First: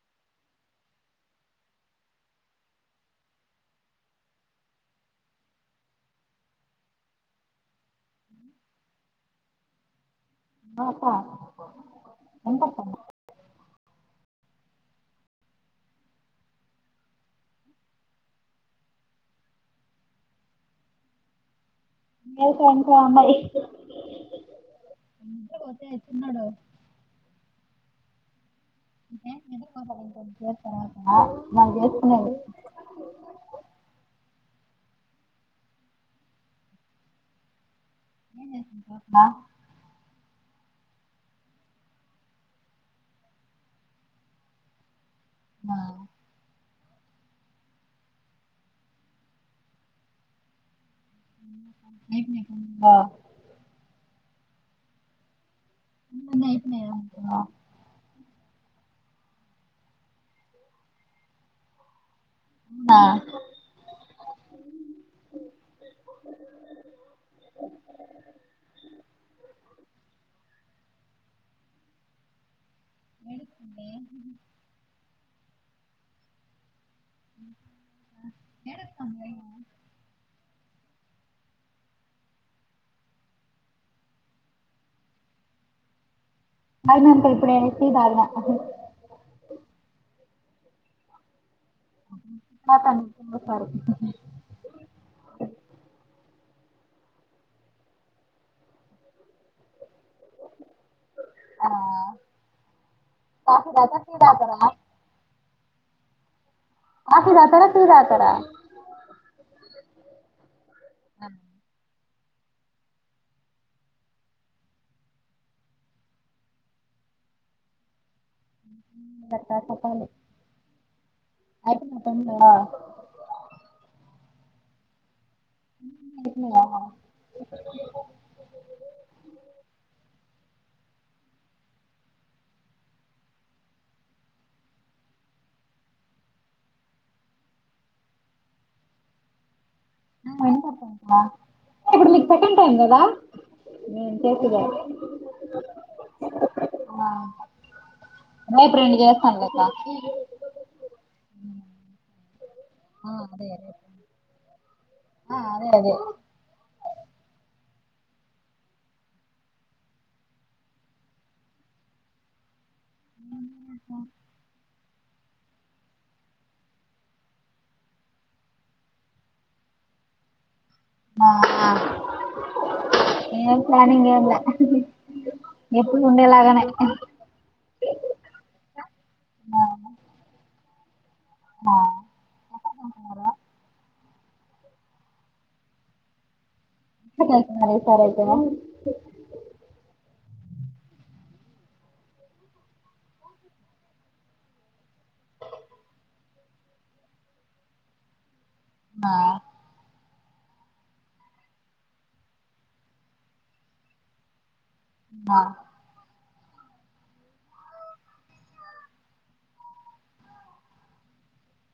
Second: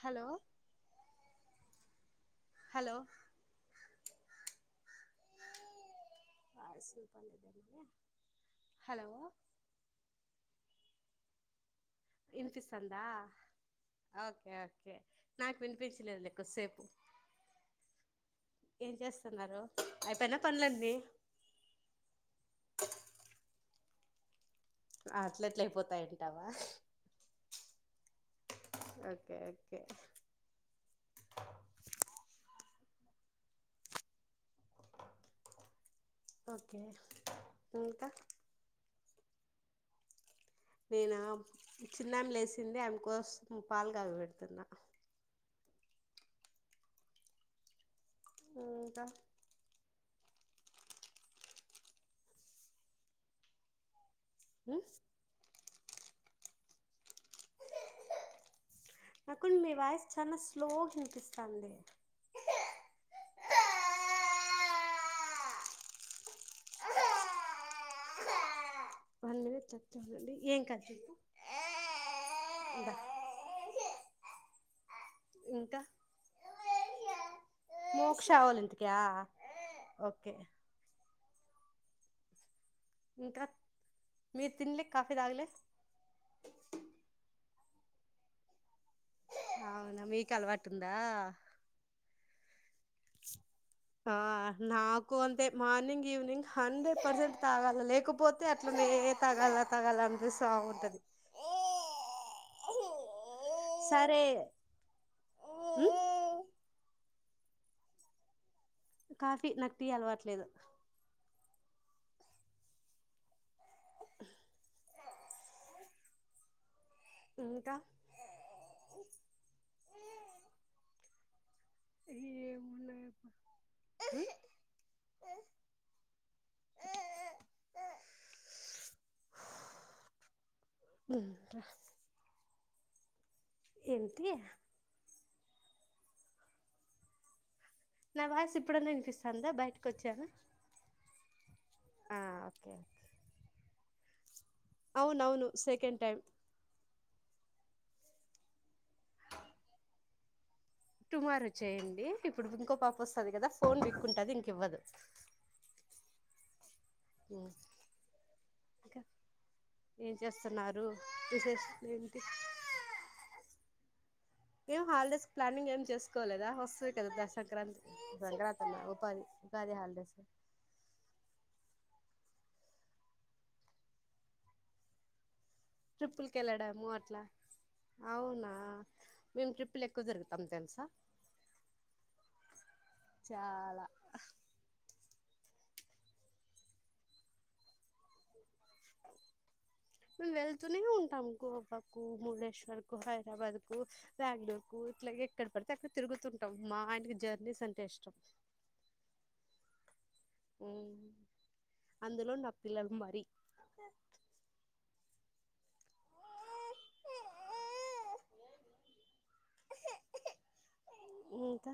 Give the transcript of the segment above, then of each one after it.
Hello hello hello ఒ అక్క ఎంతక్క వినిపిస్తందా, ఓకే ఓకే నాకు వినిపించలేదు లే కొద్దిసేపు ఏం చేస్తున్నారు అయిపోయినాయ పనులన్నీ, ఇంకా ఇంకా మరి [unintelligible] ఆ అట్లా ఎట్లా నిద్రపోతే చిన్నోడు అయిపోతాయంటావా, నువ్వు ఓకే నేర్పినవి ఓకే కొంత కొంత ఉపయోగా పడుతున్నా, ఆ మళ్ళీ చేస్తున్నది, ఓకే ఇంకా మా నేను చిన్నమె లేచింది ఆమె కోసం పాలు కాగా పెడుతున్నా, ఆ ఇంకా [unintelligible] ఉ నువ్వు నేర్పినవే అనుకున్నావా, నాకు మీవాయిస్ చానా స్లో గా వినిపిస్తున్నది, అవునా వాళ్లు చెపుతురండి ఎంకాదు, ఆ [unintelligible] ఇంకా మోక్షావాల్ల ఇంటిక్యా ఏడుస్తుంది ఓకే ఇంకా మీరు తినలే కాఫీ తాగలే అవును అక్క ఇప్పుడు ఇప్పుడు తాగిన అవునా మీకు అలవాటు ఉందా అ ఆ నాకు అంతే మార్నింగ్ ఈవెనింగ్ హండ్రెడ్ పర్సెంట్ తాగాల లేకపోతే అట్లనే తాగాల తాగాల అనిపిస్త ఉంటది ఆ కాఫీ తాగుతారా టీ తాగుతారా ఓహో కాఫీ తాగుతారా టీ తాగుతారా కాఫీ నాకు టీ అలవాట్లేదు ఆ ఇంకా టప్పా టప్పలి అయిపోయినా పనులు అయిపోయినాయా ఇ ఏంటి నా వాయిస్ ఇప్పుడన్నా వినిపిస్తంద బయట ఇప్పుడు ఆ నీకు సెకండ్ టైమ్ ఓకే కదా చేసిందా అవునవును సెకండ్ టైం రేపు రెండు చేస్తం కదా టుమారో చేయడి ఇప్పుడు ఇంకో పాప ఆ వస్తుంది అదే కదా అదే ఫోన్ పిక్కుంటది ఇంక ఇవ్వదు ఆ అదే అదే ఇంకా ఏం చేస్తున్నారు విశేషం ఏంటి ఏం హాలిడేస్ ప్లానింగ్ ఏం చేసుకోలేదా వస్తది కదా సంక్రాంతి సంక్రాంతి ఉగాది ఉగాది హాలిడేస్ ఆ ఏ ప్లానింగ్ ఏం లే ఎప్పుడు ట్రిప్పుల్కి ఉండేలాగానే కెళ్ళడము అట్లా అవునా మేము ఆ ట్రిపుల్ ఎక్కువ తిరుగుతాం తెలుసా ఆ [unintelligible] చాలా ఎక్కడికి వెళ్తున్నారు ఈ సారీ మము వెళ్తూనే ఉంటాం గోవాకు ముళేశ్వర్ కు హైదరాబాద్ కు బెంగళూరుకు ఇట్లాగే ఎక్కడ పడితే అక్కడ తిరుగుతు ఉంటాం మా ఆయనకి జర్నీస్ అంటే ఇష్టం ఆ అందులో నా పిల్లలు మరి ఆ ఇంకా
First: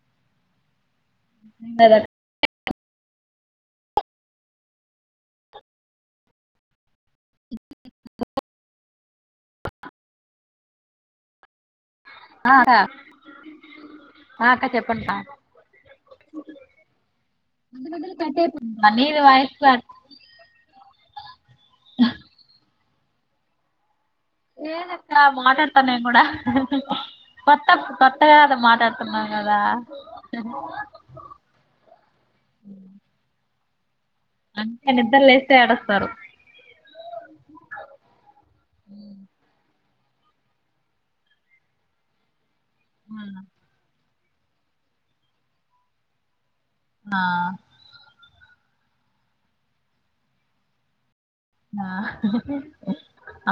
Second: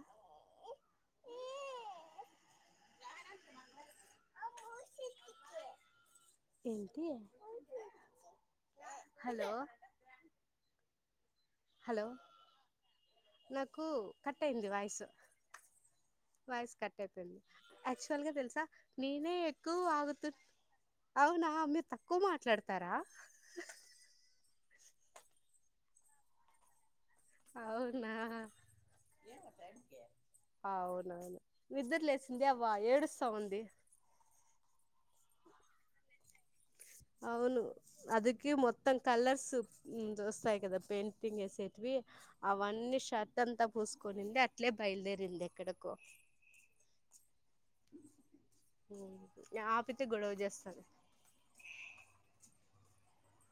దా ఏంటి హలో హలో నాకు కట్ ఆ, అక్క అయింది చెప్పండి వాయిస్ కా వాయిస్ కట్ అయిపోంది మధ్య మధ్యలో ఆక్చువల్గా కట్ తెలుసా అయిపోతుంది నీది నేనే ఎక్కువ వాయిస్ వాగుతు అవునా అ మీ తక్కువ మాట్లాడతారా లేదక్క మాట్లాడత నేను కూడా కొత్త అవునా కొత్తగా కదా మాట్లాడుతున్నాం కదా అవునవునా నిద్దరు లేసింది అవవా ఏడుస్తా ఉంది అంతే నిద్దరు లేస్తే ఆడస్తారు అవును అదికే మొత్తం కలర్స్ ద చూస్తాయి కదా పెయింటింగ్ వేసేట్వి అవన్నీ షార్ట్ అంతా పూస్ కొనింది అట్లే బయలుదేరింది ఎక్కడకో ఆ ఆపితే గొడవ చేస్తాను ఆ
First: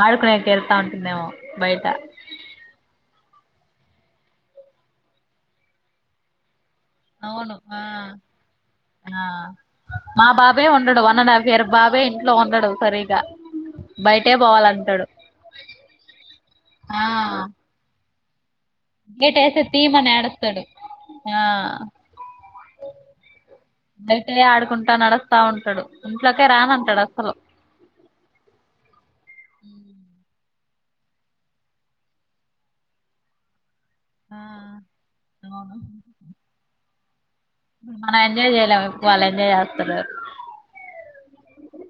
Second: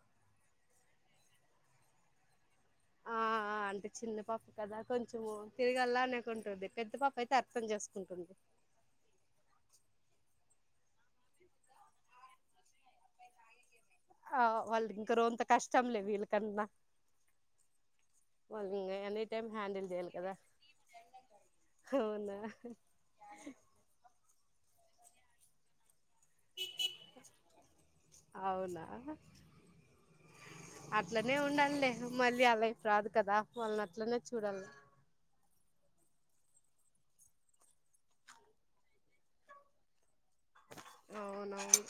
ఆడుకునేకెళ్తా ఉంటుంది ఏమో బయట ఆ అంటే చిన్నపప్ కదా కొంచెము తిరిగల్లా అనేకుంటుంది పెద్ద పాప అయితే అవును అర్థం చేసుకుంటుంది ఆ మా బాబ్ బే ఉండడు వన్ అండ్ హాఫ్ ఇయర్ బాబే ఇంట్లో ఉండడు సరిగా బయటే ఆ వాళ్ళు పోవాలంటాడు ఇంక రంత కష్టం లే వీళ్ళకన్నా ఆ ఇ ఎనీ గేట్ టైమ్ వేస్తే హ్యాండిల్ చెయాలి తీయమని కదా ఏడుస్తాడు ఆ అవునా ఆడుకుంటా నడుస్తా ఉంటాడు ఇంట్లోకే రానంటాడు అసలు అవునా అట్లనే ఉండాలిలే మళ్ళీ ఆ లైఫ్ రాదు కదా వాళ్ళ ఆ అవును మనం ఎంజాయ్ చేయలేం ఇప్పు వాళ్ళ ఎంజాయ్ యాత్ర అవునువు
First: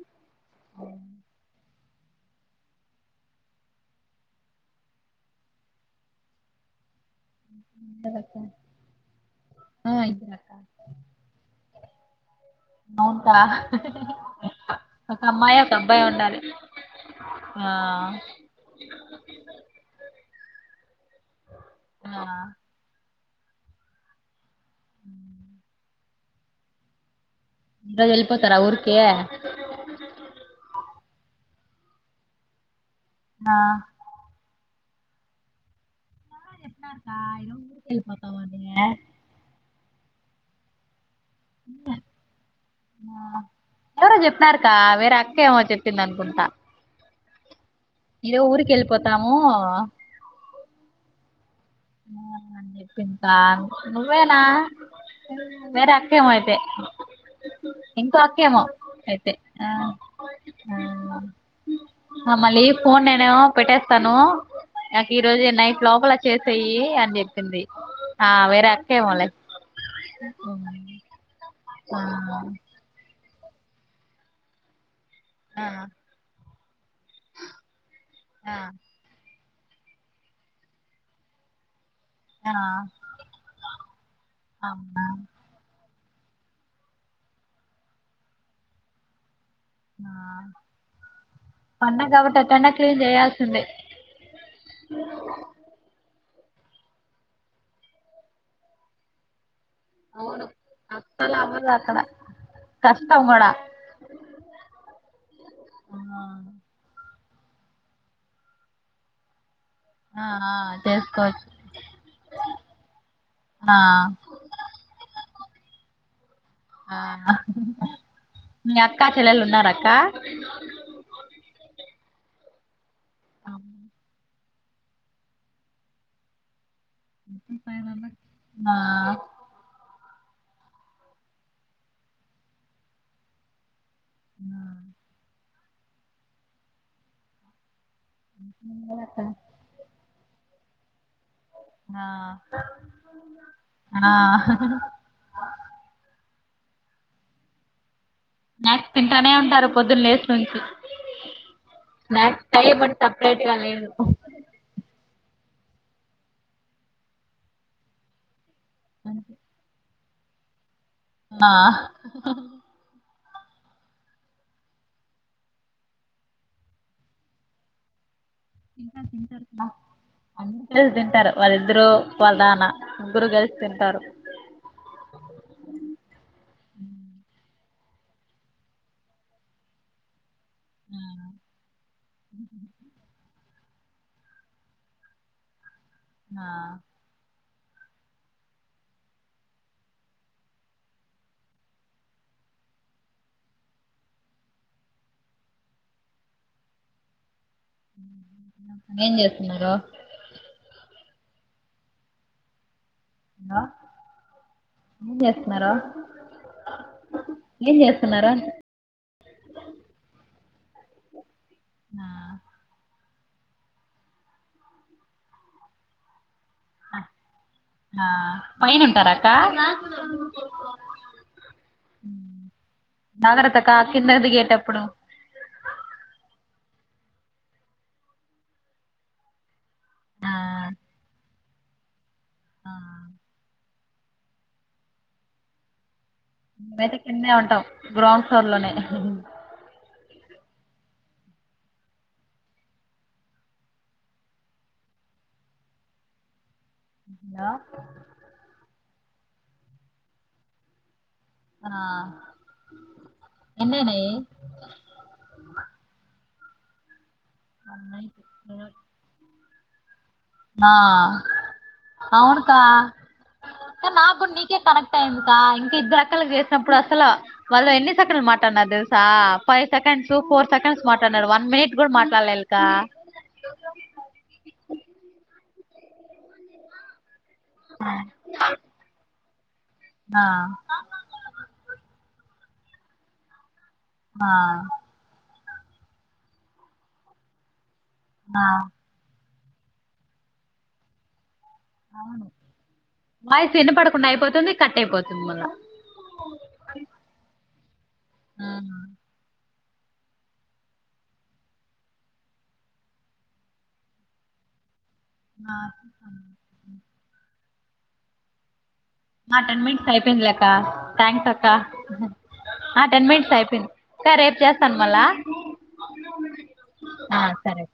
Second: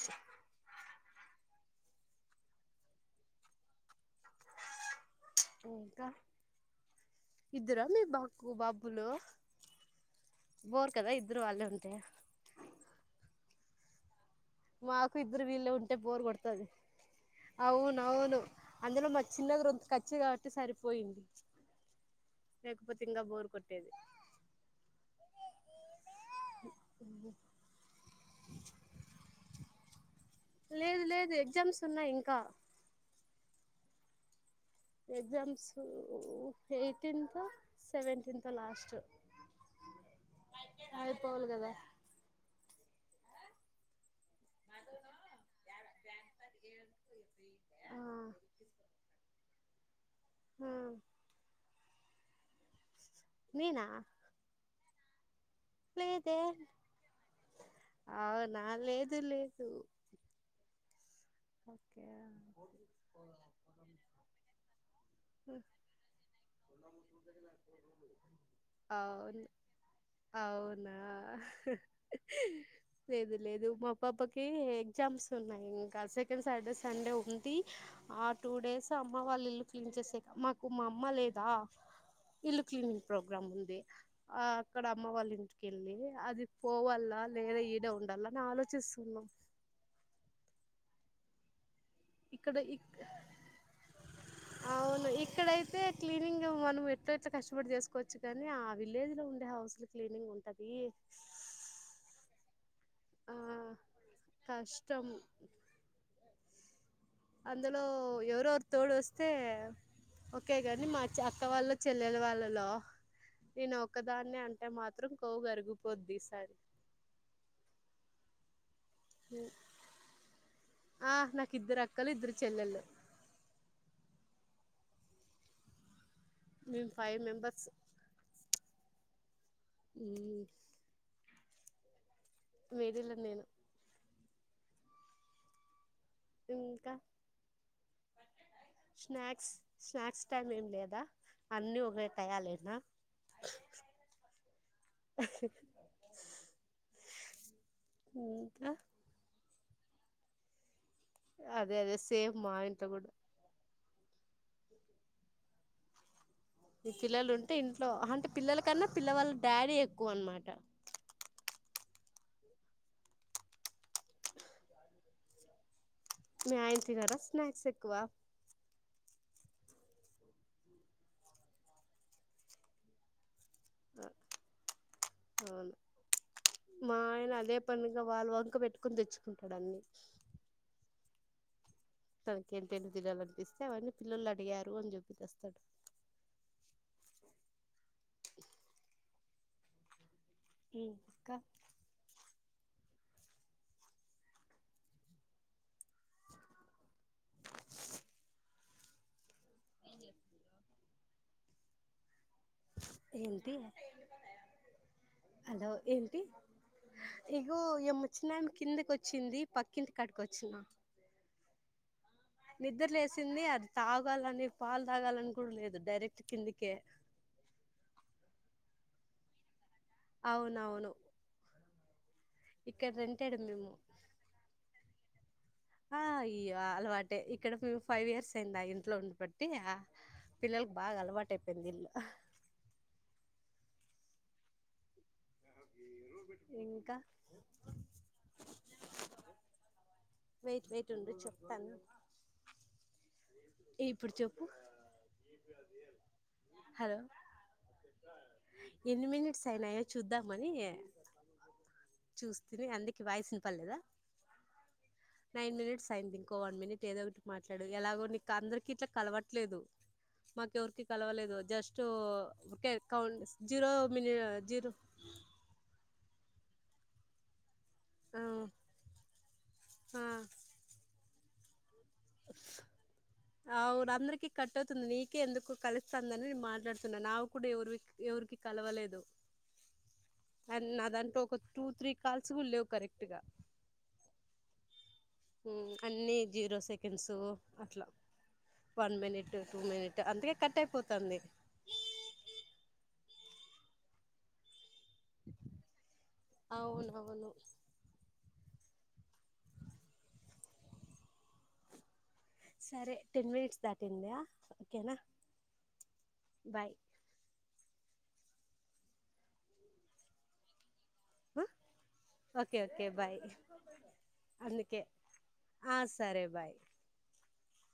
ఇకా ఇద్దరు మీ బక్కు బాబ్బులు ఆ ఇద్దరక్క బోర్ కదా ఇద్దరు వాళ్ళ ఉంటు ంట అవుంటా మాకు ఇ్ర బ ఇళ్ళ ఉంటే బోర్ కొడతది ఆ అవును అవును అందులో మ చిన్నగరుంత కచ్చిగా సర పోంది ఆ రపతి సింగపూర్ కొట్టేది అ ఇ ఇందజ వెళపోతారా ఊర్కే చె లేదు లేదు ఎగ్జామ్స్ ఉన్నాయి ఇంకా ఆ ఎగ్జామ్స్ ఎయిటీన్త్ ఈరోజు ఊరికి సెవెంటీన్త్ వెళ్ళిపోతామండి లాస్ట్ అ పోవాల కదా ఆ ఎవరు చెప్ప అన్నారుకా వేరే అక్కేమో చెప్పింది అనుకుంటా ఆ ఇదే ఊరికి వెళ్ళిపోతాము హ ఆ అ పకా నువ్వేనా వేరే అక్కేమో లేదే అయితే ఇంకో అక్కేమో అవునా లేదు అయితే లేదు ఓకే అ మళ ఫోన్ నేనే పెట్టేస్తను ఈ రోజు నైట్ లోపల చేస్తా అని చెప్పింది ఆ వేరే అక్కేమాల అవును అవునా ఆ లేదు లేదు మా పాప్పకి ఎగ్జామ్స్ ఉన్నాయి ఇంకా సెకం సైడ్స్ సండే ఉంది ఆ టూ డేస్ అమ్మ వాళ్ళ ఇల్ క్లీన్ చేసేకి మాకు మా అమ్మ లేదా ఆ ఇల్లు క్లీనింగ్ ప్రోగ్రామ్ ఉంది ఆ అక్కడ అవునా అమ్మ వాళ్ళ ఇంటికెళ్ళి అది పోవాల లేదా ఈడే ఉండాలని ఆలోచిస్తున్నాం ఆ పండగ కాబట్టి ఇక్కడ ఎట్టన్నా క్లీన్ చేయాల్సిందే అవును ఇక్కడయితే క్లీనింగ్ మనం ఎట్లా ఎట్లా కష్టపడి చేసుకోవచ్చు కాని ఆ విలేజ్ లో ఉండే హౌస్ లో క్లీనింగ్ అవును ఉంటది అస్సలు అవ్వదు అక్కడ కష్టం ఆ కూడా కష్టం అందులో ఎవరెవరు తోడు వస్తే ఆ ఒకే కాని మా అక్క చేసుకోవచ్చు వాళ్ళ చెల్లెల వాళ్ళలో నేను ఆ ఒకదాన్ని అంటే మాత్రం కొవ్వు కరిగిపోది ఇ సారి ఆ మీ అక్కా చెల్లెలు ఉన్నార అక్క ఆ నాకు ఇద్దరు అక్కలు ఇద్దరు చెల్లలు అ మేము ఫైవ్ ఎ మెంబర్స్ పైన నా ఈ మీదిల నేను ఆ ఇంకా స్నాక్స్ స్నాక్స్ టైమ్ ఏం లేదా అన్ని ఓకె ఆ టయయాలనా ఆ నాక్ తింటానే ఉంటారు పొద్దు లేసు నుంచి అదే అదే సేమ్ నాకు మా టైం ఇంట్లో అంటూ కూడా సప్రేట్వాలదు ఆ ఈ పిల్లలు ఉంటే ఇంట్లో అంటే పిల్ల కన్నా పిలళ్ళ డాడీ ఎ కువా అనమాట ఆ మి అయినా తినారా స్నాక్స్ ఎక్వ తింటారు తింటారు స్నాక్స్ అందరూ తింటారు వాళ్ళిద్దరు వాళ్ళదన్న ముగ్గురు కలిసి తింటారు రపూనగా వాళ్ళు వంక పెట్టుకుొని తెచ్చుకుంటాడు అన్ని ఆ తమకేం తినిపియాలి అనిపిస్ ేవీ పిల్లలు అడిగారు అని చెప్పపి తెస్తాడు ఆా ఇ ఇంకా ఏం ఇంకా ఏంటి హలో ఏం చేస్తున్నారు హలో ఏంటి ఇగో ఏం ఏమ్మ చేస్తున్నారు చిినమి కిందకి వచ్చింది పక్కింటి కట్టుకొచ్చి పిచ్చలా [unintelligible] ఆ నిద్ర లెసింది అది తాగాలని పాలు తాగాలని కూడా లేదు డైరెక్ట్ కిందికి ఆా పైైన ఉంటారాక్క అవునవును ఇక్కడ రంటాడు మేము జాగ్రత్తక్క కింద దిగేటప్పుడు ఆ అయ్య అలవాటే ఇక్కడ మేము ఫైవ్ ఇయర్స్ అయిందా ఇంట్లో ఉం బట్టి ఆ పిల్లలకి బాగా అలవాటుే పె జలా [unintelligible] ఆ మేమైతే ఇంకా కిందే ఉంటాం గ్రౌండ్ ఫ్లోర్ లోనే వెయిట్ వెయిట్ ఉండు చెప్తాను ఇప్పుడు చెప్పు హలో యా ఎన్ని మినిట్స్ అయినాయో చూద్దామని ఆ చూస్తంది అందుక వాయిస్ ఇనపాలేదా ఎన్నయినయి నైన్ మినిట్స్ అయి కో వన్ మినిట్ ఏదో మాట్లాడు ఎలాగో నీకు అందరికి ఇట్లా కలవట్లేదు. ఆ మాకెవరికి కలవలేదు జస్ట్ అవును కా కె కౌంట్స్ జీరో మిని జీరో ఈ గంటలు చేసినప్పుడు అసలు వాళ్ళ ఎన్ని ఆ సెకండ్లు మాట్లాడన్నారు తెలుసా ఫైవ్ సెకండ్స్, ఫోర్ సెకండ్స్ మాట్లాడన్నారు వ మెక్ ఆ ఊరు అందరికీ కట్టవుతుంది నీకే ఎందుకు? కలుస్తుందని నేను మాట్లాడుతున్నా నా ప్పుడు ఎవరివి ఎవరికి కలవలేదు ఆ అండ్ నాదంటూ ఒక టూ త్రీ కాల్స్ నువు లేవు కరెక్ట్ గా ఆ ఉ అన్ని జీరో సెకండ్స్ అట్లా ఆ. వన్ మనిట్ టూ మినిట్ అందుకే కట్ అయిపోతంది. అవును వయసు ఎన్న పడకుండా అయిపోతుంది. కట్టయిపోతుంది మళ్ళా అవునవును సరే టెన్ మినిట్స్ దాటిన్దా ఓకేనా ఆ బాయ్ మా టెన్ మినిట్స్ అయిపోయిందిలెక్క థ్యాంక్స్ అక్క ఓకే ఆ ఓకే టెన్ బాయ్ మినిట్స్ అయిపోయింది రేపు చేస్తాను అందుకే మళ్ళా ఆ సరే బాయ్ ఆ సరే